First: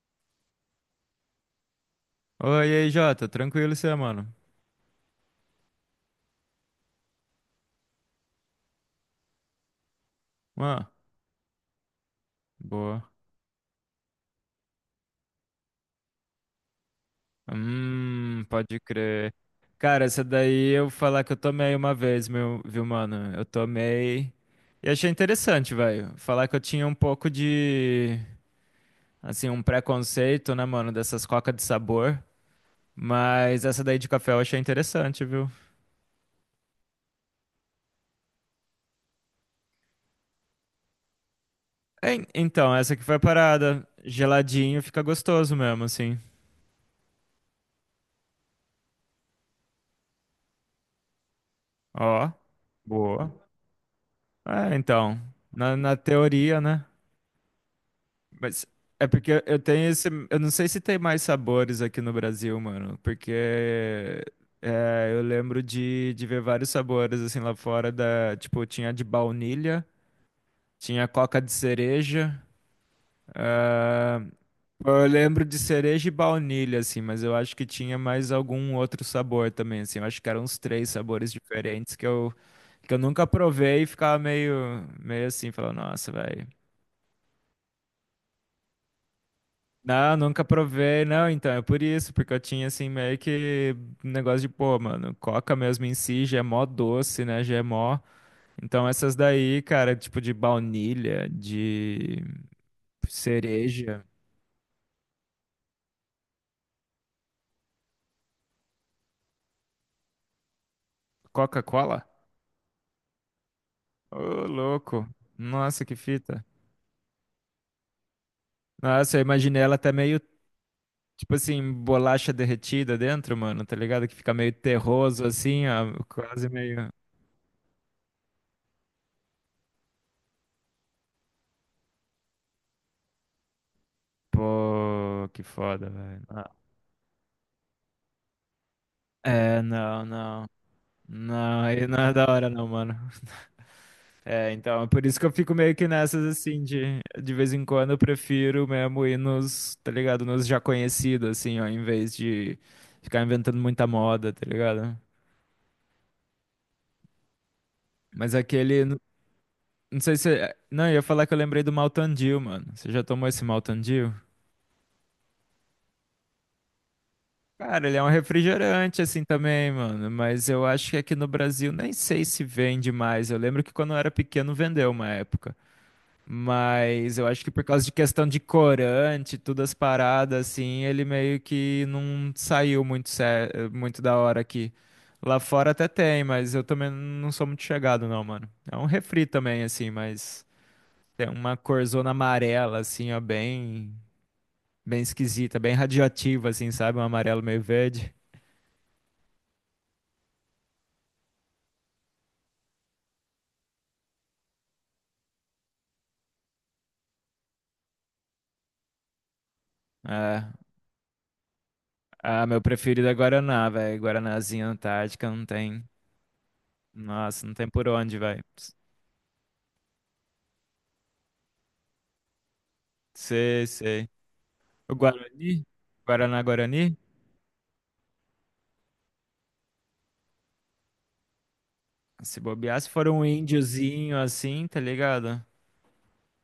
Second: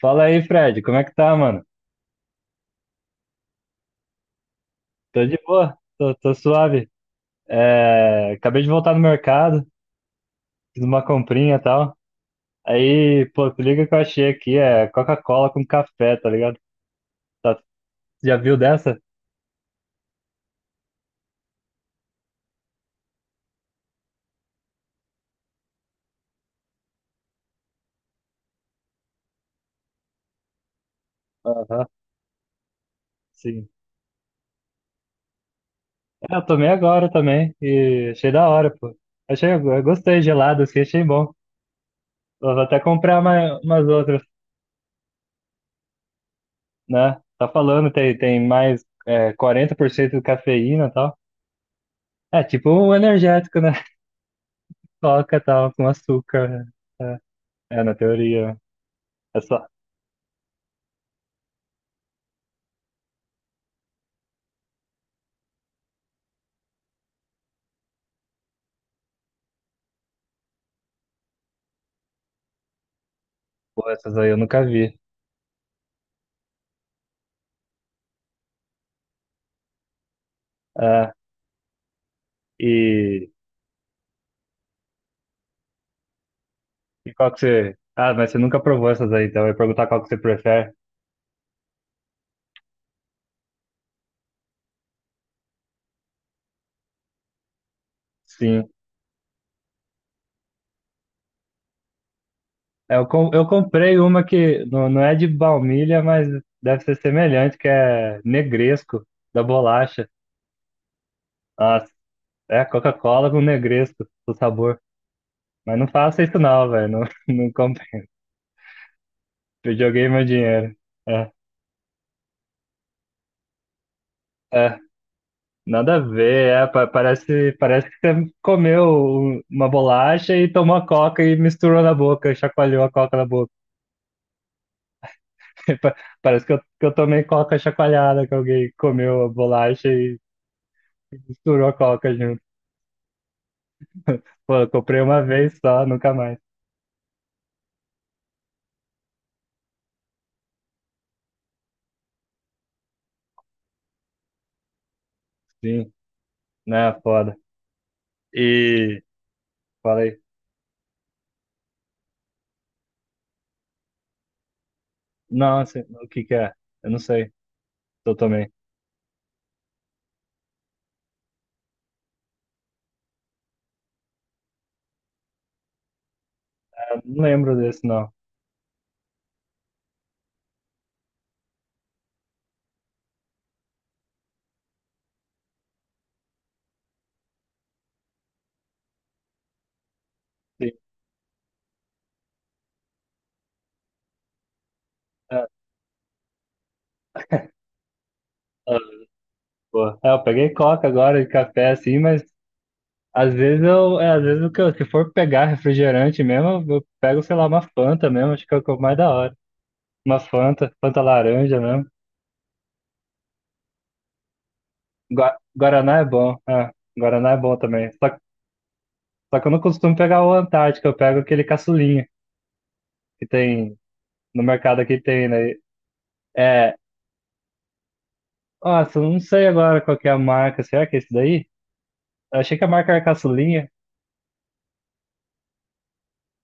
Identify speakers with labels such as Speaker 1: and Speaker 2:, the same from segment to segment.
Speaker 1: Fala aí, Fred, como é que tá, mano?
Speaker 2: Oi, e aí, Jota. Tranquilo, você, mano?
Speaker 1: Tô de boa, tô suave. É, acabei de voltar no mercado, fiz
Speaker 2: Ah,
Speaker 1: uma comprinha e tal.
Speaker 2: boa.
Speaker 1: Aí, pô, se liga que eu achei aqui, é Coca-Cola com café, tá ligado? Tá- Já viu
Speaker 2: Pode
Speaker 1: dessa?
Speaker 2: crer. Cara, essa daí eu falar que eu tomei uma vez, meu, viu, mano? Eu tomei e achei interessante, velho. Falar que eu tinha um pouco de, assim, um preconceito, né, mano, dessas cocas de
Speaker 1: Aham,
Speaker 2: sabor. Mas
Speaker 1: sim.
Speaker 2: essa daí de café eu achei interessante, viu?
Speaker 1: É, eu tomei agora também e achei da hora, pô. Achei, eu gostei, gelado, assim, achei bom.
Speaker 2: En-
Speaker 1: Eu vou
Speaker 2: Então,
Speaker 1: até
Speaker 2: essa aqui foi
Speaker 1: comprar
Speaker 2: a
Speaker 1: mais, umas
Speaker 2: parada.
Speaker 1: outras,
Speaker 2: Geladinho fica gostoso mesmo, assim.
Speaker 1: né? Tá falando, tem mais é, 40% de cafeína e tal.
Speaker 2: Ó,
Speaker 1: É, tipo um
Speaker 2: boa.
Speaker 1: energético, né?
Speaker 2: É, então,
Speaker 1: Coca tal,
Speaker 2: na,
Speaker 1: com
Speaker 2: na teoria,
Speaker 1: açúcar.
Speaker 2: né?
Speaker 1: É, é, na teoria.
Speaker 2: Mas é porque eu
Speaker 1: Essa,
Speaker 2: tenho esse. Eu não sei se tem mais sabores aqui no Brasil, mano. Porque eu lembro de ver vários sabores assim lá fora da. Tipo, tinha de baunilha, tinha coca de cereja.
Speaker 1: pô, essas
Speaker 2: Ah,
Speaker 1: aí eu nunca vi.
Speaker 2: eu lembro de cereja e baunilha, assim, mas eu acho que tinha mais algum outro sabor também, assim. Eu acho que eram uns três
Speaker 1: É,
Speaker 2: sabores diferentes que eu nunca
Speaker 1: e,
Speaker 2: provei e ficava meio assim, falando, nossa, velho.
Speaker 1: e qual que você. Ah, mas você nunca provou essas aí, então eu ia perguntar qual que você
Speaker 2: Não, nunca
Speaker 1: prefere.
Speaker 2: provei, não, então é por isso, porque eu tinha assim meio que um negócio de, pô, mano, coca mesmo em si já é mó doce, né, já é mó.
Speaker 1: Sim.
Speaker 2: Então essas daí, cara, tipo de baunilha, de
Speaker 1: É, eu comprei
Speaker 2: cereja,
Speaker 1: uma que não, não é de baunilha, mas deve ser semelhante, que é negresco, da bolacha. Nossa,
Speaker 2: Coca-Cola?
Speaker 1: é Coca-Cola com negresco, o
Speaker 2: Ô,
Speaker 1: sabor.
Speaker 2: louco.
Speaker 1: Mas
Speaker 2: Nossa,
Speaker 1: não
Speaker 2: que
Speaker 1: faça isso
Speaker 2: fita.
Speaker 1: não, velho. Não, não comprei.
Speaker 2: Nossa, eu imaginei ela
Speaker 1: Eu
Speaker 2: até
Speaker 1: joguei
Speaker 2: meio,
Speaker 1: meu dinheiro. É,
Speaker 2: tipo assim, bolacha derretida dentro, mano, tá ligado? Que fica meio
Speaker 1: é.
Speaker 2: terroso assim,
Speaker 1: Nada a
Speaker 2: ó,
Speaker 1: ver,
Speaker 2: quase
Speaker 1: é,
Speaker 2: meio.
Speaker 1: parece que você comeu uma bolacha e tomou a coca e misturou na boca, chacoalhou a coca na boca.
Speaker 2: Pô, que foda,
Speaker 1: Pa-
Speaker 2: velho.
Speaker 1: Parece
Speaker 2: Ah,
Speaker 1: que eu tomei coca chacoalhada, que alguém comeu a
Speaker 2: é,
Speaker 1: bolacha
Speaker 2: não,
Speaker 1: e
Speaker 2: não. Não,
Speaker 1: misturou a
Speaker 2: aí não
Speaker 1: coca
Speaker 2: é da
Speaker 1: junto.
Speaker 2: hora não, mano. É,
Speaker 1: Pô, eu
Speaker 2: então, é
Speaker 1: comprei
Speaker 2: por isso
Speaker 1: uma
Speaker 2: que eu fico
Speaker 1: vez
Speaker 2: meio
Speaker 1: só,
Speaker 2: que
Speaker 1: nunca
Speaker 2: nessas
Speaker 1: mais.
Speaker 2: assim, de vez em quando eu prefiro mesmo ir nos, tá ligado? Nos já conhecidos, assim, ó, em vez de ficar inventando muita moda, tá ligado?
Speaker 1: Sim, né, foda.
Speaker 2: Mas aquele, não
Speaker 1: E
Speaker 2: não sei
Speaker 1: falei,
Speaker 2: se, não, eu ia falar que eu lembrei do Mountain Dew, mano. Você já tomou esse Mountain Dew?
Speaker 1: não, assim, o que que é? Eu não sei,
Speaker 2: Cara, ele é um
Speaker 1: eu tomei.
Speaker 2: refrigerante assim também, mano, mas eu acho que aqui no Brasil nem sei se vende mais. Eu lembro que quando eu era pequeno vendeu uma época.
Speaker 1: Eu
Speaker 2: Mas
Speaker 1: não
Speaker 2: eu acho que
Speaker 1: lembro
Speaker 2: por causa
Speaker 1: desse,
Speaker 2: de
Speaker 1: não.
Speaker 2: questão de corante, todas as paradas, assim, ele meio que não saiu muito, muito da hora aqui. Lá fora até tem, mas eu também não sou muito chegado, não, mano. É um refri também, assim, mas
Speaker 1: Sim,
Speaker 2: tem uma corzona amarela, assim, ó, bem, bem
Speaker 1: é,
Speaker 2: esquisita, bem radioativa, assim, sabe? Um amarelo meio verde.
Speaker 1: é, pô. É, eu peguei coca agora e café, assim, mas às vezes eu, é, às vezes o que eu, se for pegar refrigerante mesmo, eu pego, sei lá, uma Fanta mesmo, acho que é o mais da hora. Uma
Speaker 2: É.
Speaker 1: Fanta, Fanta laranja mesmo.
Speaker 2: Ah, meu preferido é Guaraná, velho. Guaranazinha Antártica não tem.
Speaker 1: Guaraná é bom, é, Guaraná é
Speaker 2: Nossa, não
Speaker 1: bom
Speaker 2: tem por
Speaker 1: também.
Speaker 2: onde, velho.
Speaker 1: Só que eu não costumo pegar o Antártico, eu pego aquele caçulinha que
Speaker 2: Sei,
Speaker 1: tem
Speaker 2: sei.
Speaker 1: no mercado
Speaker 2: O
Speaker 1: aqui tem, né?
Speaker 2: Guarani? Guaraná
Speaker 1: É,
Speaker 2: Guarani?
Speaker 1: nossa, eu não sei agora qual que é a marca, será que é esse daí? Eu
Speaker 2: Se
Speaker 1: achei que a
Speaker 2: bobear, se
Speaker 1: marca era
Speaker 2: for um
Speaker 1: caçulinha.
Speaker 2: índiozinho assim, tá ligado?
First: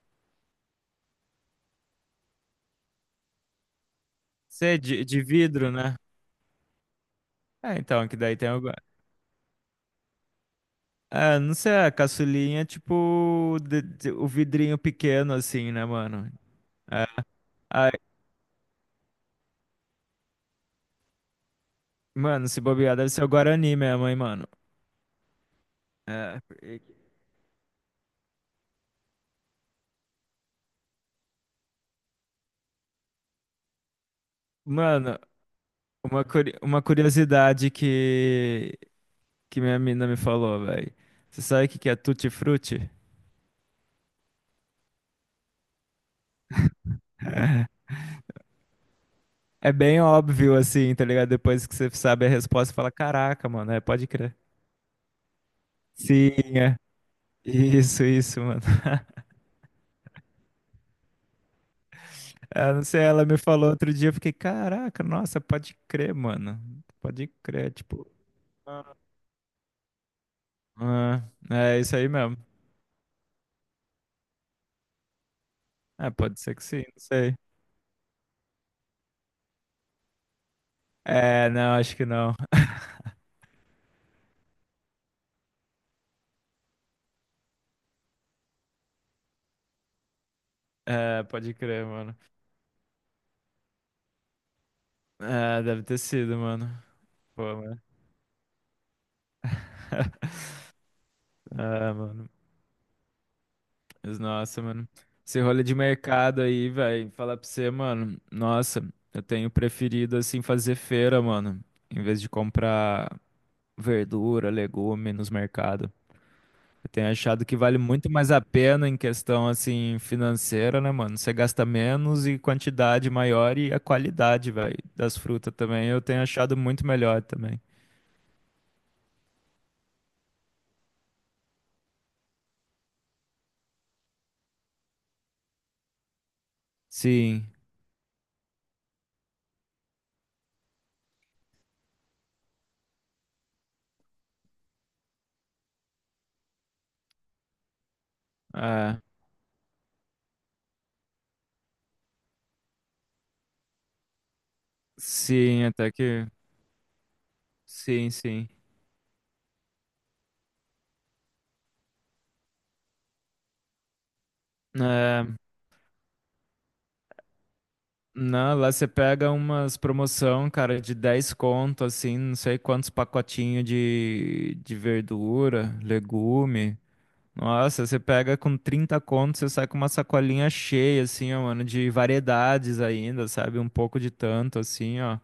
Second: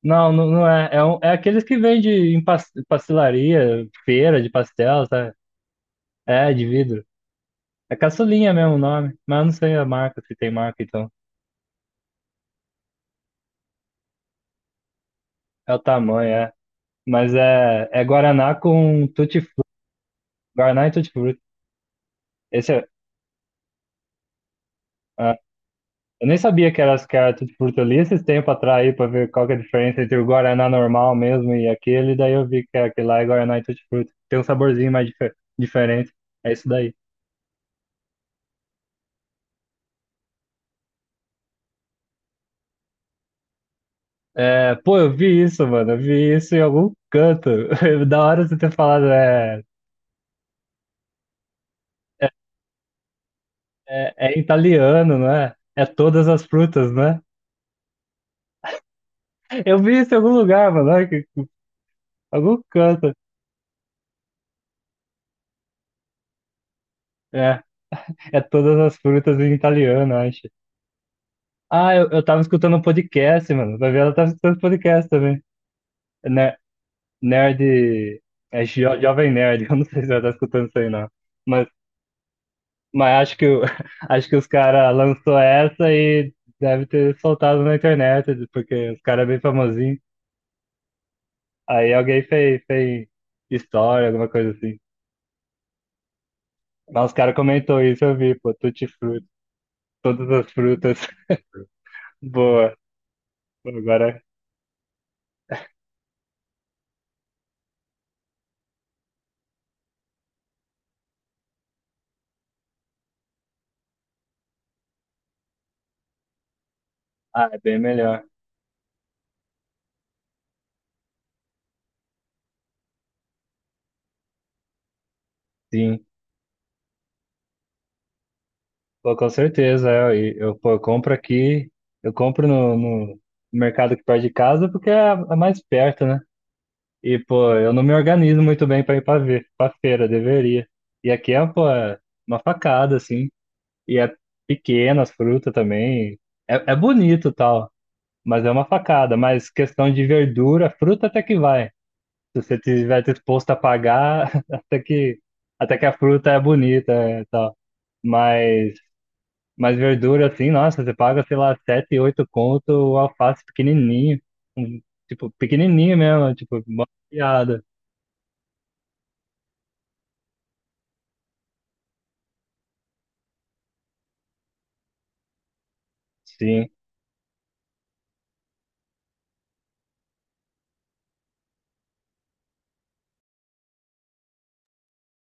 Speaker 1: Não é. É, é aqueles que vende em pastelaria, feira de
Speaker 2: Você é de,
Speaker 1: pastel,
Speaker 2: de
Speaker 1: sabe?
Speaker 2: vidro, né?
Speaker 1: É, de vidro.
Speaker 2: É,
Speaker 1: É
Speaker 2: então, que daí tem
Speaker 1: caçulinha
Speaker 2: o. gua-
Speaker 1: mesmo o nome, mas eu não sei a marca, se tem marca, então.
Speaker 2: Ah, não sei, a caçulinha é tipo o vidrinho pequeno, assim,
Speaker 1: É o
Speaker 2: né, mano?
Speaker 1: tamanho, é.
Speaker 2: É.
Speaker 1: Mas é,
Speaker 2: Ai,
Speaker 1: é Guaraná com tutti-frutti. Guaraná e tutti-frutti.
Speaker 2: mano, se
Speaker 1: Esse é,
Speaker 2: bobear, deve ser o Guarani mesmo, hein, mano?
Speaker 1: ah, eu nem
Speaker 2: É.
Speaker 1: sabia que era tutti-frutti. Eu li esses tempos atrás aí pra ver qual que é a diferença entre o Guaraná normal mesmo e aquele. Daí eu vi que é aquele lá é Guaraná e tutti-frutti. Tem um saborzinho mais
Speaker 2: Mano,
Speaker 1: diferente.
Speaker 2: uma,
Speaker 1: É
Speaker 2: curi-
Speaker 1: isso
Speaker 2: uma
Speaker 1: daí.
Speaker 2: curiosidade que minha mina me falou, velho. Você sabe o que que é tutti-frutti?
Speaker 1: É, pô, eu vi isso, mano. Eu vi isso em algum canto. Da hora você ter falado,
Speaker 2: É bem óbvio, assim, tá ligado? Depois que você sabe a resposta, você fala, caraca, mano, é, pode
Speaker 1: é
Speaker 2: crer.
Speaker 1: em italiano, não é? É todas
Speaker 2: Sim,
Speaker 1: as
Speaker 2: é.
Speaker 1: frutas, né?
Speaker 2: Isso, mano.
Speaker 1: Eu vi isso em algum lugar, mano. Algum
Speaker 2: Eu não sei,
Speaker 1: canto.
Speaker 2: ela me falou outro dia, eu fiquei, caraca, nossa, pode crer, mano. Pode
Speaker 1: É,
Speaker 2: crer, tipo.
Speaker 1: é todas as frutas em italiano, acho.
Speaker 2: Ah, é
Speaker 1: Ah,
Speaker 2: isso
Speaker 1: eu,
Speaker 2: aí
Speaker 1: eu
Speaker 2: mesmo.
Speaker 1: tava escutando um podcast, mano. Vai ver, ela tava escutando podcast também.
Speaker 2: É, pode ser
Speaker 1: Ne-
Speaker 2: que sim, não sei.
Speaker 1: Nerd. É Jovem Nerd. Eu não sei se ela tá escutando isso aí, não.
Speaker 2: É,
Speaker 1: Mas,
Speaker 2: não, acho que não.
Speaker 1: mas acho que, acho que os caras lançou essa e deve ter soltado na internet, porque os caras é bem famosinho.
Speaker 2: É, pode crer,
Speaker 1: Aí
Speaker 2: mano.
Speaker 1: alguém fez história, alguma coisa assim.
Speaker 2: É, deve ter sido, mano.
Speaker 1: Mas os caras
Speaker 2: Pô,
Speaker 1: comentou
Speaker 2: mano.
Speaker 1: isso, eu vi, pô, tutti frutti, todas as frutas.
Speaker 2: É, mano.
Speaker 1: Boa. Pô,
Speaker 2: Mas,
Speaker 1: agora,
Speaker 2: nossa, mano. Esse rolê de mercado aí, velho. Falar pra você, mano. Nossa, eu tenho preferido, assim, fazer feira, mano. Em vez de comprar verdura, legume nos mercados. Eu tenho achado
Speaker 1: ah,
Speaker 2: que
Speaker 1: é bem
Speaker 2: vale muito
Speaker 1: melhor.
Speaker 2: mais a pena em questão, assim, financeira, né, mano? Você gasta menos e quantidade maior e a qualidade, velho, das frutas também. Eu
Speaker 1: Sim,
Speaker 2: tenho achado muito melhor também.
Speaker 1: pô, com certeza. Eu compro aqui, eu compro no, no mercado que perto de casa porque é a mais perto, né? E,
Speaker 2: Sim,
Speaker 1: pô, eu não me organizo muito bem para ir para ver, para feira, deveria. E aqui é, pô, é uma facada, assim. E é pequena as frutas também. É, é bonito e tal, mas é uma
Speaker 2: é.
Speaker 1: facada. Mas questão de verdura, fruta até que vai. Se você tiver disposto a pagar,
Speaker 2: Sim,
Speaker 1: até que
Speaker 2: até
Speaker 1: a
Speaker 2: que.
Speaker 1: fruta é bonita é, e tal.
Speaker 2: Sim, sim.
Speaker 1: Mas, mas verdura, assim, nossa, você paga, sei lá, sete, oito conto, o alface pequenininho. Um, tipo,
Speaker 2: É,
Speaker 1: pequenininho mesmo, tipo, mó piada.
Speaker 2: não, lá você pega umas promoção, cara, de 10 conto, assim, não sei quantos pacotinhos de verdura,
Speaker 1: Sim,
Speaker 2: legume. Nossa, você pega com 30 conto, você sai com uma sacolinha cheia, assim, ó, mano, de variedades ainda, sabe? Um pouco de tanto, assim, ó.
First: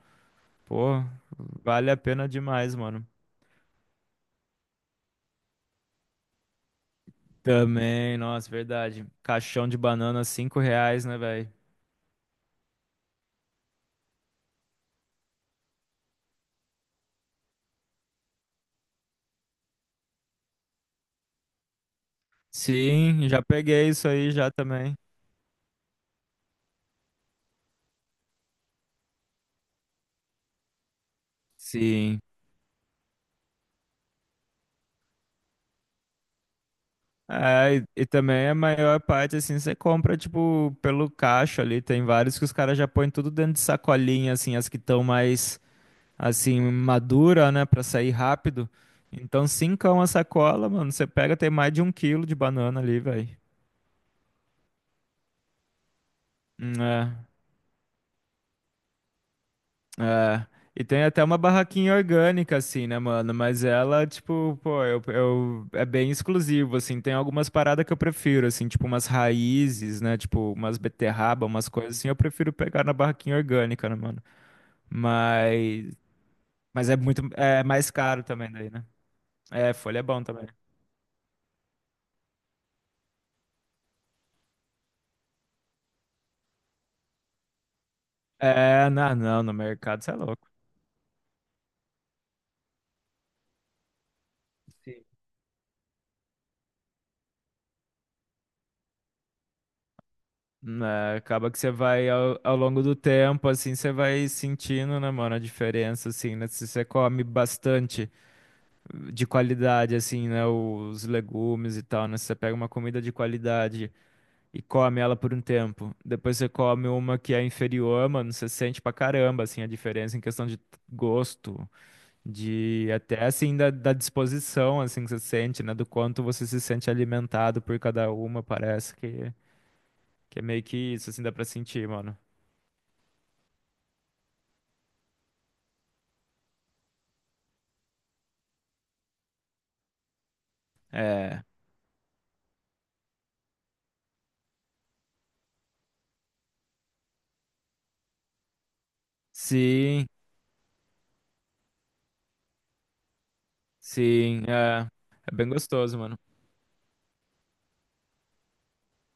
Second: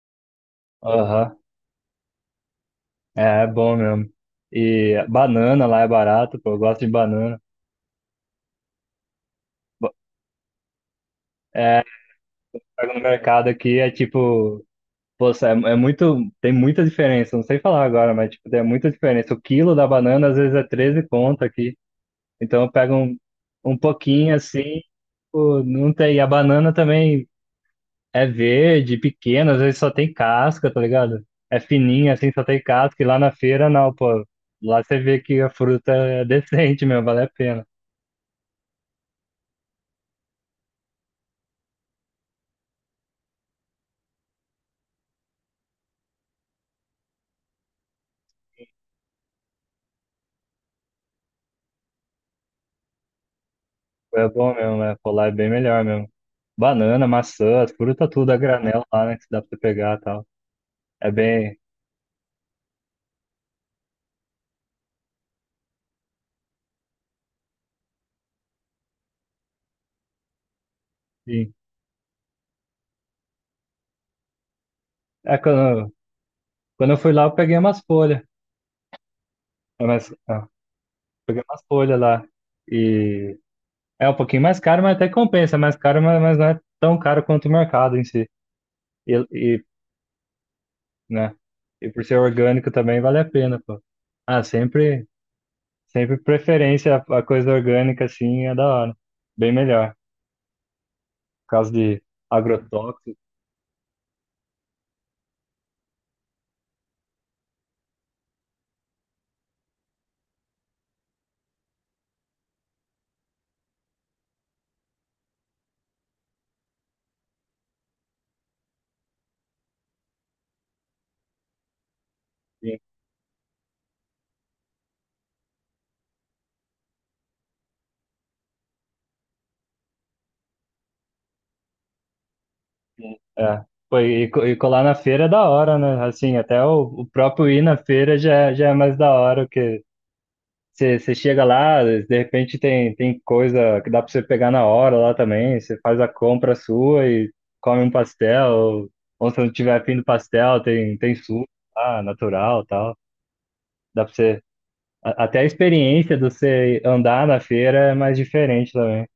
Speaker 2: Pô,
Speaker 1: aham.
Speaker 2: vale a pena demais, mano.
Speaker 1: É, é bom mesmo. E banana lá é barato, pô, eu gosto de banana.
Speaker 2: Também, nossa, verdade. Caixão de
Speaker 1: Ba-
Speaker 2: banana, 5 reais, né, velho?
Speaker 1: Pego no mercado aqui, é tipo, poxa, é, é muito, tem muita diferença, não sei falar agora, mas tipo, tem muita diferença. O quilo da banana às vezes é 13 conto aqui. Então eu pego um,
Speaker 2: Sim, já
Speaker 1: um
Speaker 2: peguei isso aí
Speaker 1: pouquinho
Speaker 2: já
Speaker 1: assim,
Speaker 2: também.
Speaker 1: pô, não tem. E a banana também é verde, pequena, às vezes só tem casca, tá ligado? É fininha
Speaker 2: Sim,
Speaker 1: assim, só tem casca. E lá na feira não, pô. Lá você vê que a fruta é decente mesmo, vale a pena.
Speaker 2: é, e também a maior parte, assim, você compra, tipo, pelo caixa ali. Tem vários que os caras já põem tudo dentro de sacolinha, assim, as que estão mais, assim, madura, né, pra sair rápido. Então, cincão a sacola, mano, você pega, tem mais de 1 quilo de banana ali, velho.
Speaker 1: É bom mesmo, né? Pô, lá é bem melhor mesmo. Banana, maçã, as frutas tudo a granel lá, né? Que dá pra você pegar e tal.
Speaker 2: É, e tem
Speaker 1: É
Speaker 2: até uma
Speaker 1: bem.
Speaker 2: barraquinha orgânica, assim, né, mano? Mas ela, tipo, pô, é bem exclusivo, assim. Tem algumas paradas que eu prefiro, assim, tipo umas raízes, né? Tipo, umas beterraba,
Speaker 1: Sim.
Speaker 2: umas coisas assim. Eu prefiro pegar na barraquinha orgânica, né, mano?
Speaker 1: É,
Speaker 2: Mas,
Speaker 1: quando,
Speaker 2: mas
Speaker 1: quando
Speaker 2: é
Speaker 1: eu fui
Speaker 2: muito,
Speaker 1: lá, eu peguei
Speaker 2: é
Speaker 1: umas
Speaker 2: mais
Speaker 1: folhas.
Speaker 2: caro também daí, né? É,
Speaker 1: É,
Speaker 2: folha é
Speaker 1: mas,
Speaker 2: bom
Speaker 1: ah,
Speaker 2: também.
Speaker 1: peguei umas folhas lá. E é um pouquinho mais caro, mas até compensa. É mais caro, mas não é tão caro quanto o mercado em si.
Speaker 2: É,
Speaker 1: E,
Speaker 2: não, não, no
Speaker 1: e,
Speaker 2: mercado você é louco.
Speaker 1: né? E por ser orgânico também vale a pena, pô. Ah,
Speaker 2: Sim.
Speaker 1: sempre preferência a coisa orgânica, assim, é da hora. Bem melhor.
Speaker 2: Né,
Speaker 1: Por
Speaker 2: acaba que
Speaker 1: causa
Speaker 2: você
Speaker 1: de
Speaker 2: vai ao longo do
Speaker 1: agrotóxicos,
Speaker 2: tempo, assim, você vai sentindo, né, mano, a diferença, assim, né? Se você come bastante. De qualidade, assim, né? Os legumes e tal, né? Se você pega uma comida de qualidade e come ela por um tempo. Depois você come uma que é inferior, mano, você sente pra caramba, assim, a diferença em questão de gosto,
Speaker 1: enfim.
Speaker 2: de até, assim, da disposição, assim, que você sente, né? Do quanto você se sente alimentado por cada uma, parece que, é meio que isso, assim, dá pra sentir, mano.
Speaker 1: É. Pô, e colar na feira é da hora, né? Assim, até o próprio ir na feira já, já é mais da hora. Você
Speaker 2: É.
Speaker 1: chega lá, de repente tem, tem coisa que dá para você pegar na hora lá também. Você faz a compra sua e come um pastel. Ou se não tiver afim do
Speaker 2: Sim,
Speaker 1: pastel, tem, tem suco lá, natural tal. Dá para você.
Speaker 2: sim, é. É
Speaker 1: Até a
Speaker 2: bem gostoso,
Speaker 1: experiência
Speaker 2: mano.
Speaker 1: de você andar na feira é mais diferente também.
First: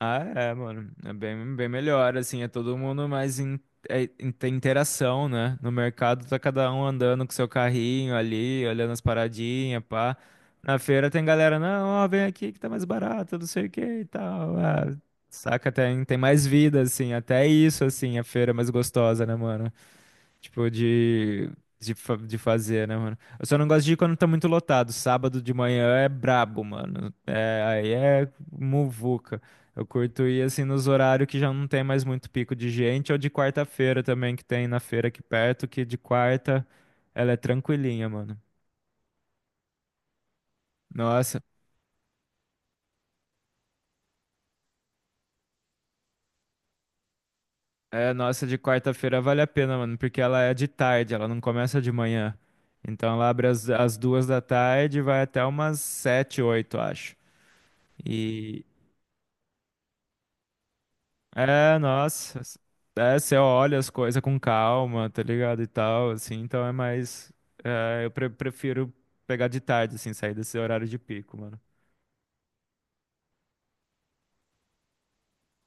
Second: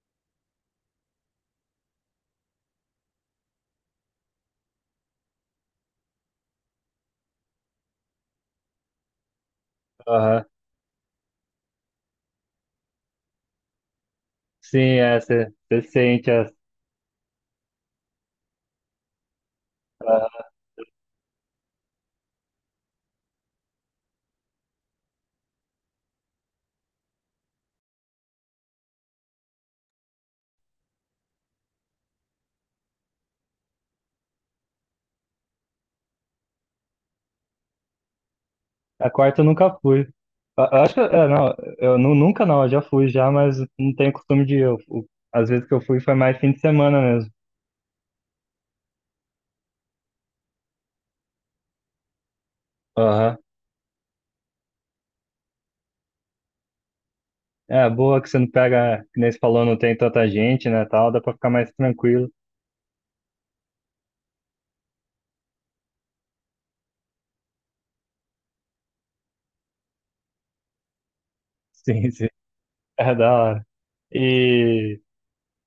Speaker 2: Ah, é, mano. É bem, bem melhor, assim. É todo mundo mais tem interação, né? No mercado tá cada um andando com seu carrinho ali, olhando as paradinhas, pá.
Speaker 1: Aham.
Speaker 2: Na feira tem galera, não, ó, vem aqui que tá mais barato, não sei o que e tal.
Speaker 1: Sim,
Speaker 2: Ah,
Speaker 1: é, você
Speaker 2: saca, tem
Speaker 1: sente.
Speaker 2: mais vida, assim. Até isso, assim, a feira é mais gostosa, né, mano? Tipo, de fazer, né, mano? Eu só não gosto de ir quando tá muito lotado. Sábado de manhã é brabo, mano. É, aí é muvuca. Eu curto ir assim nos horários que já não tem mais muito pico de gente, ou de quarta-feira também, que tem na feira aqui perto, que de quarta ela é tranquilinha, mano.
Speaker 1: A quarta eu nunca fui. Eu acho que. É,
Speaker 2: Nossa,
Speaker 1: não, eu nunca não, eu já fui já, mas não tenho costume de ir. Às vezes que eu fui foi mais fim de semana mesmo.
Speaker 2: nossa, de quarta-feira vale a pena, mano, porque ela é de tarde, ela não começa de manhã. Então ela abre às 2 da tarde e vai até umas 7, 8, acho.
Speaker 1: É, boa que você não
Speaker 2: E,
Speaker 1: pega, que nem você falou, não tem tanta gente, né, tal, dá pra ficar mais
Speaker 2: É,
Speaker 1: tranquilo.
Speaker 2: nossa. É, você olha as coisas com calma, tá ligado? E tal, assim, então é mais. Eu prefiro pegar de tarde, assim, sair desse horário de pico, mano.
Speaker 1: Sim, sim. É da hora. E,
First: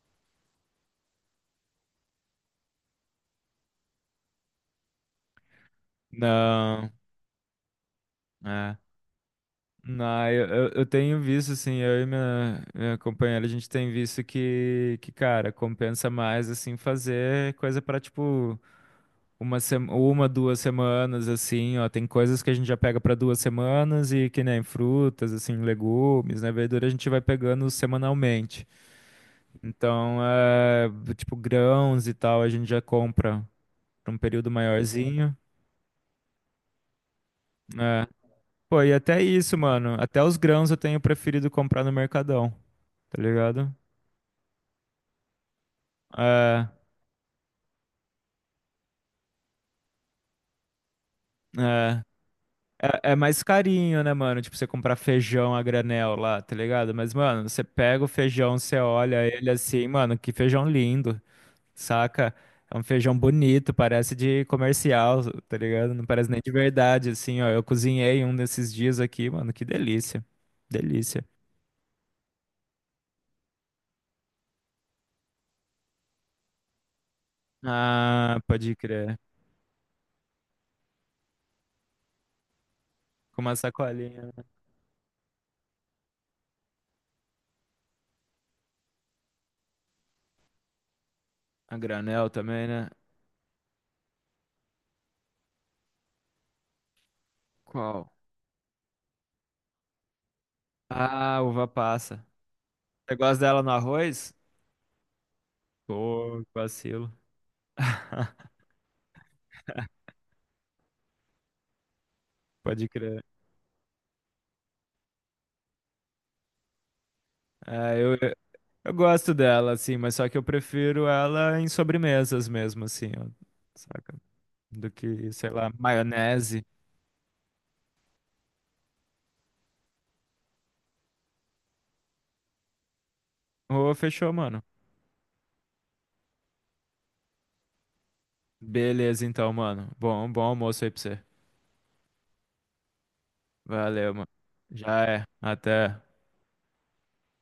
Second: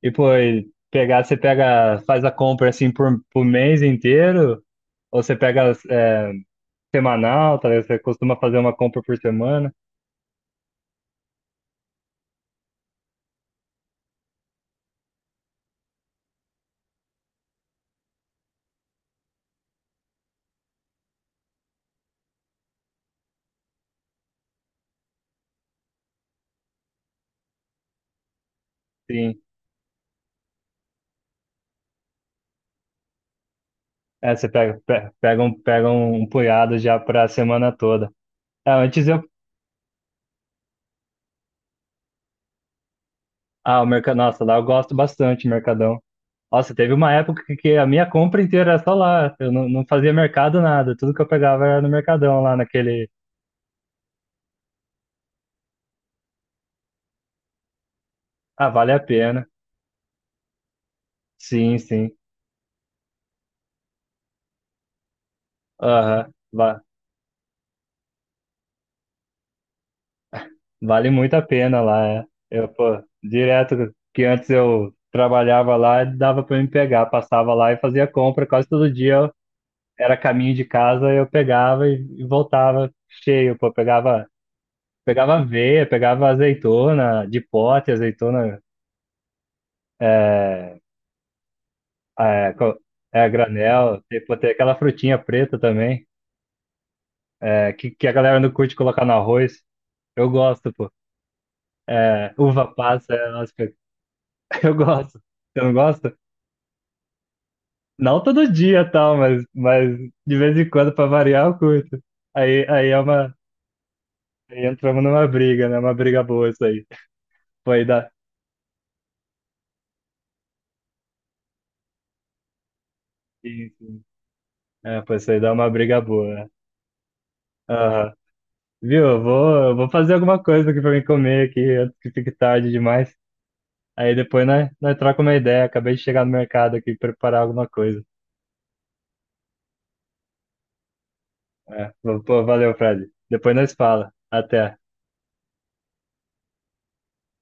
Speaker 1: e pô, e pegar, você pega, faz a compra assim por mês inteiro, ou você pega é,
Speaker 2: Não,
Speaker 1: semanal, talvez você costuma fazer uma
Speaker 2: é.
Speaker 1: compra por semana.
Speaker 2: Não, eu tenho visto, assim, eu e minha companheira, a gente tem visto cara, compensa mais, assim, fazer coisa pra, tipo. Uma, duas semanas, assim, ó. Tem coisas que a gente já pega para 2 semanas e que nem frutas, assim, legumes, né? Verdura a gente vai pegando semanalmente.
Speaker 1: Sim.
Speaker 2: Então, tipo, grãos e tal, a gente já compra pra um
Speaker 1: É, você
Speaker 2: período
Speaker 1: pega, pe-
Speaker 2: maiorzinho.
Speaker 1: pega um, pega um punhado já pra semana
Speaker 2: É.
Speaker 1: toda. É,
Speaker 2: Pô, e
Speaker 1: antes
Speaker 2: até
Speaker 1: eu,
Speaker 2: isso, mano. Até os grãos eu tenho preferido comprar no Mercadão, tá ligado?
Speaker 1: ah, o mercado, nossa, lá eu gosto bastante, do Mercadão.
Speaker 2: É,
Speaker 1: Nossa, teve uma época que a minha compra inteira era só lá. Eu não, não fazia mercado nada. Tudo que eu pegava era no
Speaker 2: é.
Speaker 1: Mercadão lá naquele.
Speaker 2: É, é mais carinho, né, mano? Tipo, você comprar feijão a granel lá, tá ligado? Mas, mano, você pega o feijão,
Speaker 1: Ah,
Speaker 2: você
Speaker 1: vale a
Speaker 2: olha
Speaker 1: pena.
Speaker 2: ele assim, mano, que feijão lindo,
Speaker 1: Sim, sim.
Speaker 2: saca? É um feijão bonito, parece de comercial, tá ligado? Não parece
Speaker 1: Aham.
Speaker 2: nem de verdade, assim, ó. Eu cozinhei um desses dias aqui, mano, que delícia.
Speaker 1: Vale
Speaker 2: Delícia.
Speaker 1: muito a pena lá. É. Eu, pô, direto que antes eu trabalhava lá, dava pra me pegar. Passava lá e fazia
Speaker 2: Ah,
Speaker 1: compra quase
Speaker 2: pode
Speaker 1: todo dia.
Speaker 2: crer.
Speaker 1: Era caminho de casa, eu pegava e voltava
Speaker 2: Com uma
Speaker 1: cheio, pô. Pegava,
Speaker 2: sacolinha.
Speaker 1: pegava aveia, pegava azeitona, de pote, azeitona
Speaker 2: A granel
Speaker 1: É,
Speaker 2: também,
Speaker 1: co-
Speaker 2: né?
Speaker 1: é a granel, tem, pô, tem aquela frutinha preta também, é, que
Speaker 2: Qual?
Speaker 1: a galera não curte colocar no arroz. Eu gosto, pô.
Speaker 2: Ah, uva passa.
Speaker 1: É, uva passa,
Speaker 2: Você
Speaker 1: é,
Speaker 2: gosta
Speaker 1: nossa,
Speaker 2: dela no arroz?
Speaker 1: eu gosto. Você não gosta?
Speaker 2: Pô, que vacilo.
Speaker 1: Não todo dia, tal, mas de vez em quando, pra variar, eu curto. Aí,
Speaker 2: Pode
Speaker 1: aí é
Speaker 2: crer.
Speaker 1: uma. Aí entramos numa briga, né? Uma briga boa isso aí. Foi
Speaker 2: É,
Speaker 1: dar.
Speaker 2: eu gosto dela, assim, mas só que eu prefiro ela em sobremesas mesmo, assim, ó,
Speaker 1: Isso.
Speaker 2: saca? Do
Speaker 1: É, pô, isso
Speaker 2: que,
Speaker 1: aí
Speaker 2: sei
Speaker 1: dá uma
Speaker 2: lá,
Speaker 1: briga boa. Né?
Speaker 2: maionese.
Speaker 1: Aham. Viu? Eu vou fazer alguma coisa aqui pra mim comer aqui antes que fique tarde demais.
Speaker 2: Ô,
Speaker 1: Aí
Speaker 2: fechou,
Speaker 1: depois
Speaker 2: mano.
Speaker 1: nós trocamos uma ideia. Acabei de chegar no mercado aqui preparar alguma coisa.
Speaker 2: Beleza, então, mano. Bom almoço aí pra você.
Speaker 1: É, pô, valeu, Fred. Depois nós fala.
Speaker 2: Valeu, mano.
Speaker 1: Até.
Speaker 2: Já é. Até.